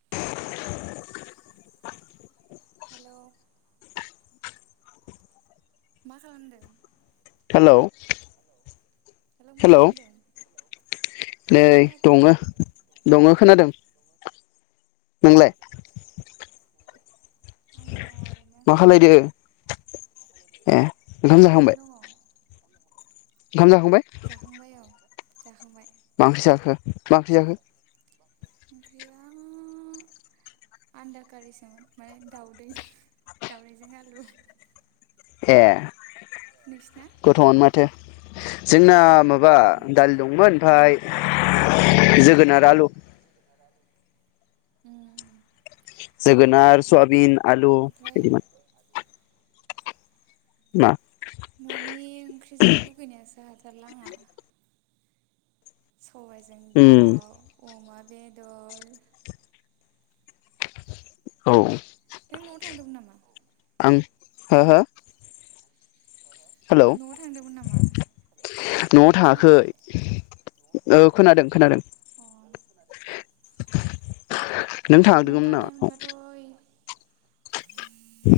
[unintelligible] Hello. मा खालामदों? Hello मा हेलौ। खालामदों नै खोनायाखै दङनो दङ खोनादों। नोंलाय आंबो दङ ओरैनो मा खालायदों ए ओंखाम जाखांबाय? ओरैनो दङ ओंखाम जाखांबाय जाखांबाय औ जाखांबाय मा ओंख्रि जाखो? मा ओंख्रि जाखो? ओंख्रिया आनदाखारिसोमोन माने दाउदै दाउदैजों आलु ए नोंसिना गोथावआनो माथो जोंना माबा दालि दंमोन ओमफाय जोगोनार आलु उम जोगोनार सयाबिन ओमफ्राय ना न'नि ओंख्रि जानो लुगैनायासो हा थारला आंहा सबायजों होम दाउ अमा बेदर औ नों न'आव थांदोंमोन नामा? आं हो हो हेलौ न'आव थांदोंमोन नामा न'आव थाङाखै खोनायाखै औ खोनादों खोनादों अ [inaudible] न'आव थांनाय नामा मोनबाथ'ओइ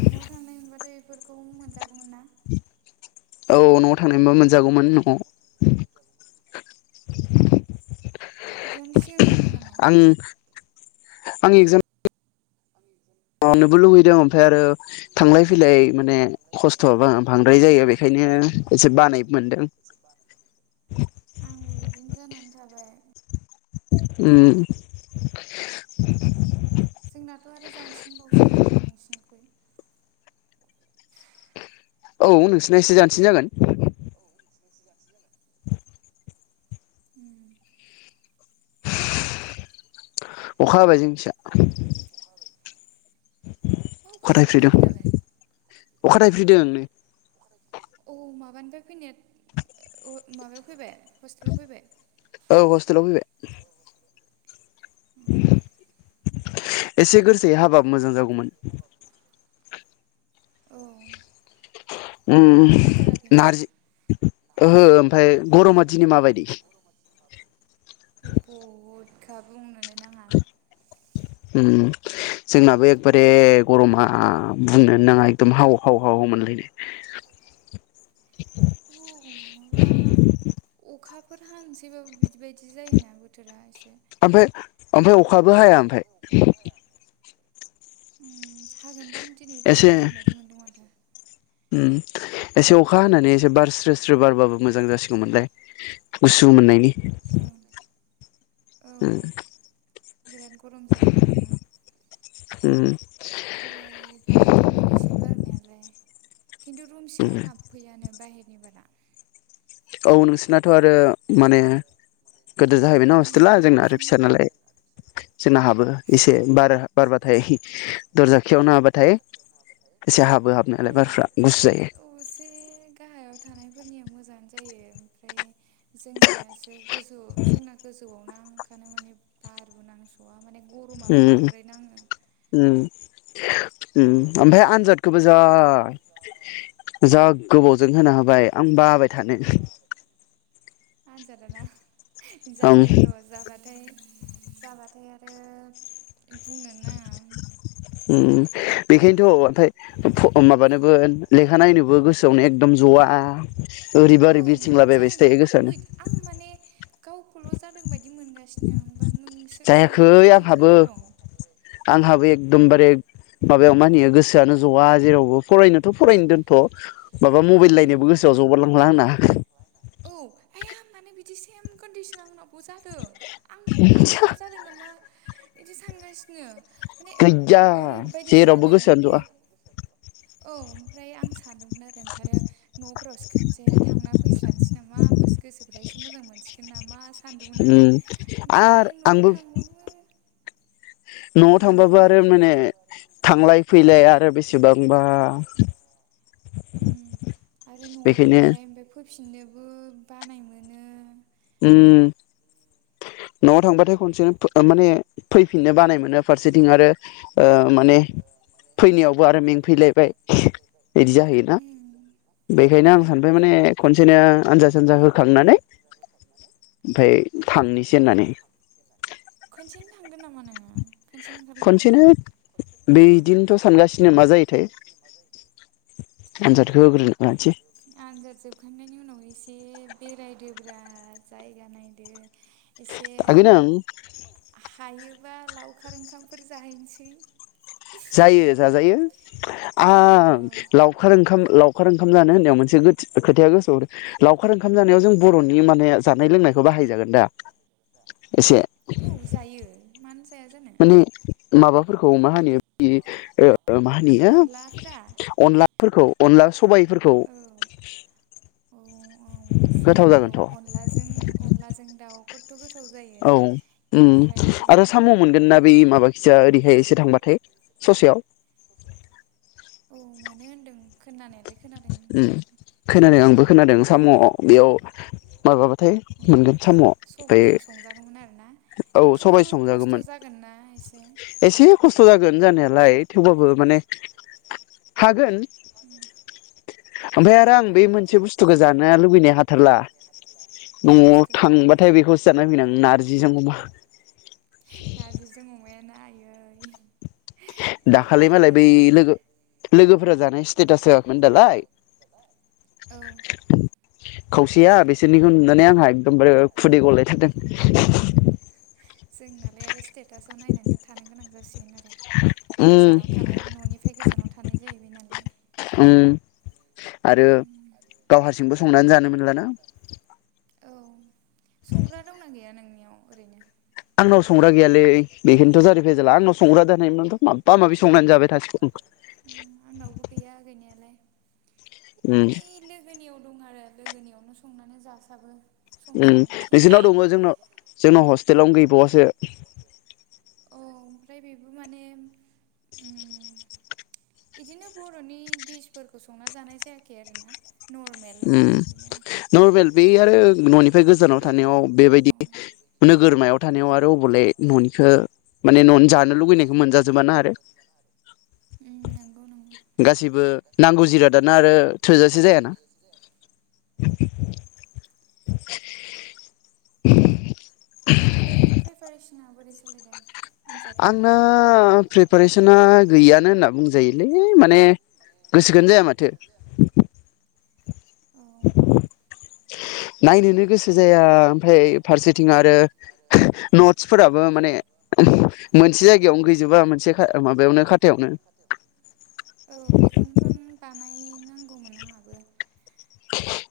न' थांनायमोनबाथाय बेफोरखौ मोनजागौमोन ना औ न'आव थांनायबा मोनजागौमोन न'आव एगजामनि सिगां थां आंनि एगजाम मावनोबो लुुबैदों ओमफ्राय आरो थांलाय फैलाय माने खस्थ'आ बांद्राय जायो बेखायनो एसे बानाय मोनदों‌। आंबो बिदिनो जानानै थाबाय उम जोंनाथ' आरो जानसिनबावसो खोमा ना नोंसिनिख्रुइ औ नोंसोरना एसे जानसिन जागोन [inaudible] [inaudible] उम अखा हाबाय जोंथिया। मा अखा हालाबायनो दालाय अखा थायफ्रिदों नै। औ माबानिफ्राय फैना माबायाव फैबाय हस्टेलाव फैबाय? औ हस्तेलाव फैबाय। [inaudible] एसे गोरसै हाबाब मोजां जागौमोन। औ दामाने ओम हाथाराखैना नारजि ओहो ओमफ्राय गरमा दिनि माबायदि? बहुद खा बुंनोनो नाङा। उम जोंनाबो एखबारे गरमा बुंनो नाङा एकदम हाव हाव हाव औ माबा मोनलायनाय अखाफोर हासैबाबो बिदिबायदि जायोना बोथोरा एसे। ओमफ्राय ओमफ्राय अखाबो हाया ओमफाय। ओम हागोनदां। दिनैफोर एसे हागोन बायदि मोनदों माथो। उम एसे अख खा हानानै एसे बार स्रो स्रो बारबाबो मोजां जासिगौमोनलाय। गुसु मोननायनि औ उ बिराद गरम जाना दं ना? ओम दहाय बारदोंमोन एसे बारनायालाय खिन्थु रुम उम सिङाव हाबफैयानो बाहेरा निबारा औ नोसि नाथ' आरो माने गोदेर जाहैबायना उम हस्टेला जोंना आरो सायावसोना फिसा नालाय जोंना हाबो एसे बार बारबाथाय दरजा खियावनो होबाथाय एसे हाबो ओ हाबनायालाय बारफ्रा गुसु जायो। औ एसे गाहायाव थानायफोरनिया मोजाङानो जायो ओमफ्राय जोंनियासो गोसोआव जोंना गोजौआव [unintelligible] गरमाल' उम बांद्राय नाङो उम उम ओमफाय आनजाद खौबोजा जा गोबावजों होनो हाबाय आं बाबाय थानो। आनजादा ना? आं जागोन र' जाबाथाय जाबाथाय आरो बुंनो नाङा उम बेखायनोथ' ओमफाय फ' माबानोबो लेखा नायनोब बो गोसोआवनो एकदम ज'वा ओरैबा औ ओरै मानो बिरथिंलाबायबायसो जादोंथाय थायो आंबो गोसोआवनो। आं माने गावखौल' जादों बायदि मोनगासिनो आं जायाखै आंहाबो आंहाबो दमबारे माबा [inaudible] फरायनोथ' फरायनो दोनथ' माबा मबाइल नायनोबो उम गोसोआव जबारलांला आंना औ आया मानोे बिदि सेम कन्दिसन आंनाव बो जादों आं माने आंखौल' जादों नामा बिदि सानगासिनो माने गैया ओरैबायदि जेरावबो जादों गोसो ओमफ्राय सान्ज'आ औ ओमफ्राय आं सानोमोन आरो ओंखायनो न'फोरावसो खोनसे थांना फैस्रानोसै नामा होमबासो गोसोफ्रा एसे मोजां मोनसिगोन नामा स उम आरो आंबो थांबाबो न'आव उम थांबाबो आरो बुंलाय माने थांलाय फैल लाया आरो बेसेबांबा उम [inaudible] बेखायनो फिन्नोबो बानाय मोनो उम न'आव थांबाथाय खनसेनो फै माने फैफिननो बानाय मोनो फारसेथिं आरो ओ माने फैनायावबो आरो मेंफैलायबाय इदि जाहैयोना उम बेखायनो औ आं सानबाय माने खनसेनो आनजाद सानजाद होखांनानै ओमफाय थांनोसै होननानै खनसेनो [inaudible] थांगोन नामा नोङो? खनसेनो ओंखारलांगोन खनसेनो बिदिनोथ' सानगासि [unintelligible] मा जायोथाय थै आनजादखौ होग्रोना लानोसै खांनायनि उनाव एसे बेरायदोब्रा जायगा नायदो एसे थागोन आं हायो मबा लावखार ओंखामफोर जाहैनोसै जायो जाजायो औ आं लावखार ओंखाम लावखार ओंखाम जानो होननायाव मोनसे गोथि खोथाया गोसोआव लाव खार ओंखाम जानायाव जों बर'नि माने जानाय लोंनायखौ बाहायजागोन दा एसे औ जायो मानो जाया जानो माने माबा फोरखौ मा होन ओ मा होनो अनलाफोरा अनलाफोरखौ अनला सबायफोरखौ औ औ गोथाव जागोनथ जायोथ' अनलाजों अनलाजों दाउखौथ' गोथाव जायो औ उम ओमफ्राय आरो साम मोनगोनना बे माबा खिजा ओरैहाय एसे थांबाथाय [inaudible] ससेयाव औ मोनो होन्दों खोनानायलाय खोनादों आंबो खोनादों साम बेयाव माबाबाथाय उम मोनगोन साम ओमफ्राय सबायजों संजागौमोन आरोना बे औ खिन्थु सबाय खस्थ' संजागौमोन जागोन ना एसे एसे खस्थ जागोन जानायालाय थेवबाबो माने हागोन [unintelligible] ओमफ्राय औ आरो आं औ बे मोनसे बुस्थुखौ जानो लुबैनाय हाथारला मा नआव बुस्थु थांबाथाय बेखौसो जानो लुगैयो नारजिजों अमा नारजिजों अमायाना आयै बेखौ दाखालि आरो मालाय बै लोगो लोगोफोरा जानायस स्टेटास दालाय औ [inaudible] खौ बिसोरनिखौ नुनानै आंहा एकदमबारे खुदै गलाय थारदों जोंनालाय आरो स्टेट स्टेटासआव नायनानै थानो गोनां जासिगोन आरो उम गोजानाव थानाय ननिफ्राय गोजानाव थानाय जाहैबाय नालाय उम आरो गाव हारसिंबो संनानै जानो मोनलाना औ संग्रा दंना गैया नोंनि ओरैनो आं नाव संग्रा गैयालै बेखायनोथ जारिफैजाला आंनाव संग्रा दोनानायमोनथ‌माबा माबि संनानै जाबाय थाासिगौ आं बै लोगोनि दं आरो लोगनियावनो संनानै जासाबो सम सम खिन्थु नोंसोरनाव दङ जोंनाव जोंनाव हस हस्तेल आवनो गैबावासो औ ओमफ्राय बेबो माने [unintelligible] बिदिनो बर'नि डिसफोरखौ संना जानाय जायाखै आरोना नर्मेल बिदिनो नर्मेल बे आरो न'निफ्राय गोजानाव बेदर थानायाव बेबायदि नोगोरमायाव थानायाव आरो बबले न'निखौ मनि जानो लुुबैनायखौ मोनजाजोबाना आरो नंगौ नंगौ गासैबो नांगौ जिरादाना आरो थोजासे जायाना [unintelligible] [unintelligible] ओमफ्राय प्रिपारेसन सिना बोरै सोलिदों आनजादनि आंना प्रिपारेसना गैयानो होनना बुंजायोलै माने गोसोखोनो जाया माथो औ [inaudible] नायनोनो गोसो जाया ओमफ्राय फारसेथिं आरो नट्सफोराबो माने मोनसे जायगायावनो गैजोबा मोनसे माबायावनो खाथायावनो औ बेखौनोथ' बानायनांगौमोन आंहाबो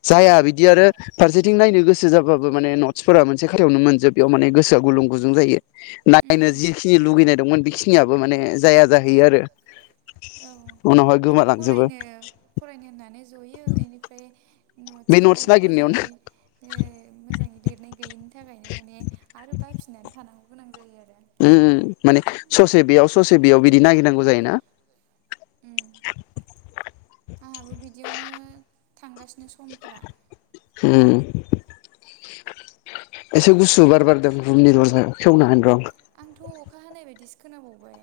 जाया बिदि आरो फारसेथिं नायनो गोसो जाबाबो माने नट्सफोरा मोनसे खाथाययावनो मोनजोबीयाव माने गोसोआ गुलुं गुजुं जायो नायनो जिखिनि लुगैनाय दंमोन बेखिनियाबो माने जाया जाहैयो आरो औ उनावहाय माने गोमालांजोबो फरायनो फरायनो बे नटस'खौ नट्स नागिरनायावनो मोजाङै मोजाङै लेरनाय गैयैनि थाखायनो माने आरो बाफिननानै थानांगौ गोनां जायो आरो उ माने ससे बेयाव ससे बेयाव बिदि नागिरनांगौ जायोना [inaudible] उम आंहाबो बिदियावनो थांगासिनो समफोरा उम एसे गुसु बार बारदों रुमनि दरजायाव खेवना हानि र' आ आंथ' अखा हानाय बायदिसो खोनाबावबाय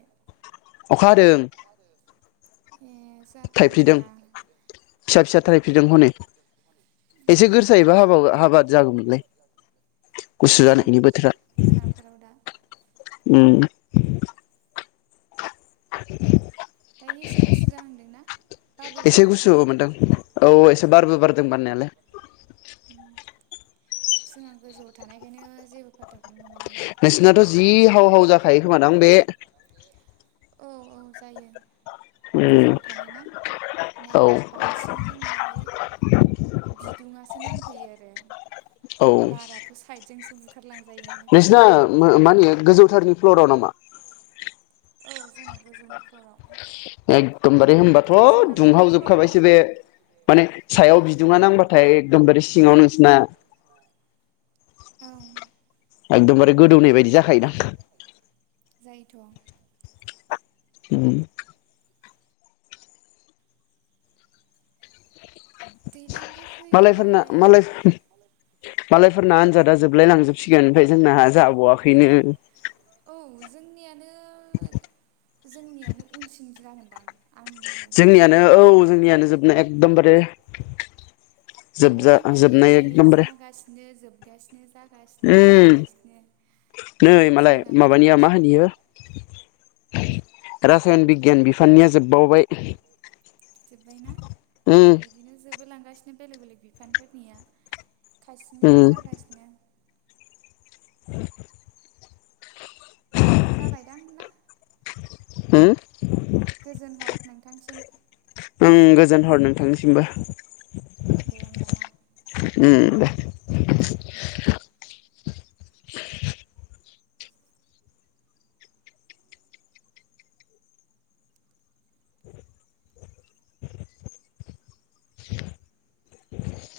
अखा हादों ए जा थाल थाइफ्रिदों मोना फिसा फिसा थाइफ्रिदों हनै एसे गोसायैबा हाबा हाबा जागौमोनलाय गुसु हागोनदां जानायनि बोथोरा मोनाफोराव दा उम [inaudible] दायो एसे गुसु जाहांदोंना बारबो एसे बारदों गुसु खोमा मोनदों औ एसे बारबो बारदों बारनायालाय जोंहा गोजौआव थानायखायनो जेबो फाथा नोंसिनाथ' जि हाव हाव जाखायो खोमादां बे औ औ जायो उम गोजौआव थानाय ना माने औ बांसिन जोंनावहाय बिदुंआसो नांफैयो आरो औ बाराथ' साइदजोंसो बु खारलां नोंसिना माने गोजौथारनि प्ल'डआव नामा औ जोंना गोजौ फ्ल'राव एकदमबारे होनबाथ' जोंना मोननै फ्ल'र ना दुंहावजोबखाबायसो बे माने सायाव हो बिदुङा नांबाथाय एकदमबारे सिङाव नोंसना औ एकदमबारे गोदौनाय बायदि जाखायोदां थ' उ दैलांबो मालायफोरना फैबाय मालाय मालायफोरना आनजादा जोबलाय लांजोबसिगोन ओमफ्राय जोंना जाबावाखैनो औ जोंनियानो जोंनियानो उनसिन जागो मोन जोंनियानो औ जोंनियानो जोबनाय एकदमबारे जोबजा बयनाबो जोबनाय दायो एकदमबारे जागासिनो जोबगासिनो [inaudible] उम जोबगासिनो नै मालाय जोंनाल' माबानिया मा थागासिनो होनो इयो रासायन बिगियान बिफाननिया जोबबावबाय। जोब्बाय ना उम औ बिदिनो जोबबाय बो लांगासिनो बेलेग बेलेग बिफानफोरनिया खायसेनाया उम जागासिनो। [inaudible] [inaudible] जाबायदां ना हो गोजोन हर नोंथांसिम ओं गोजोन हर नोंथांनिसिमबो दे होनबा ना [unintelligible] [inaudible]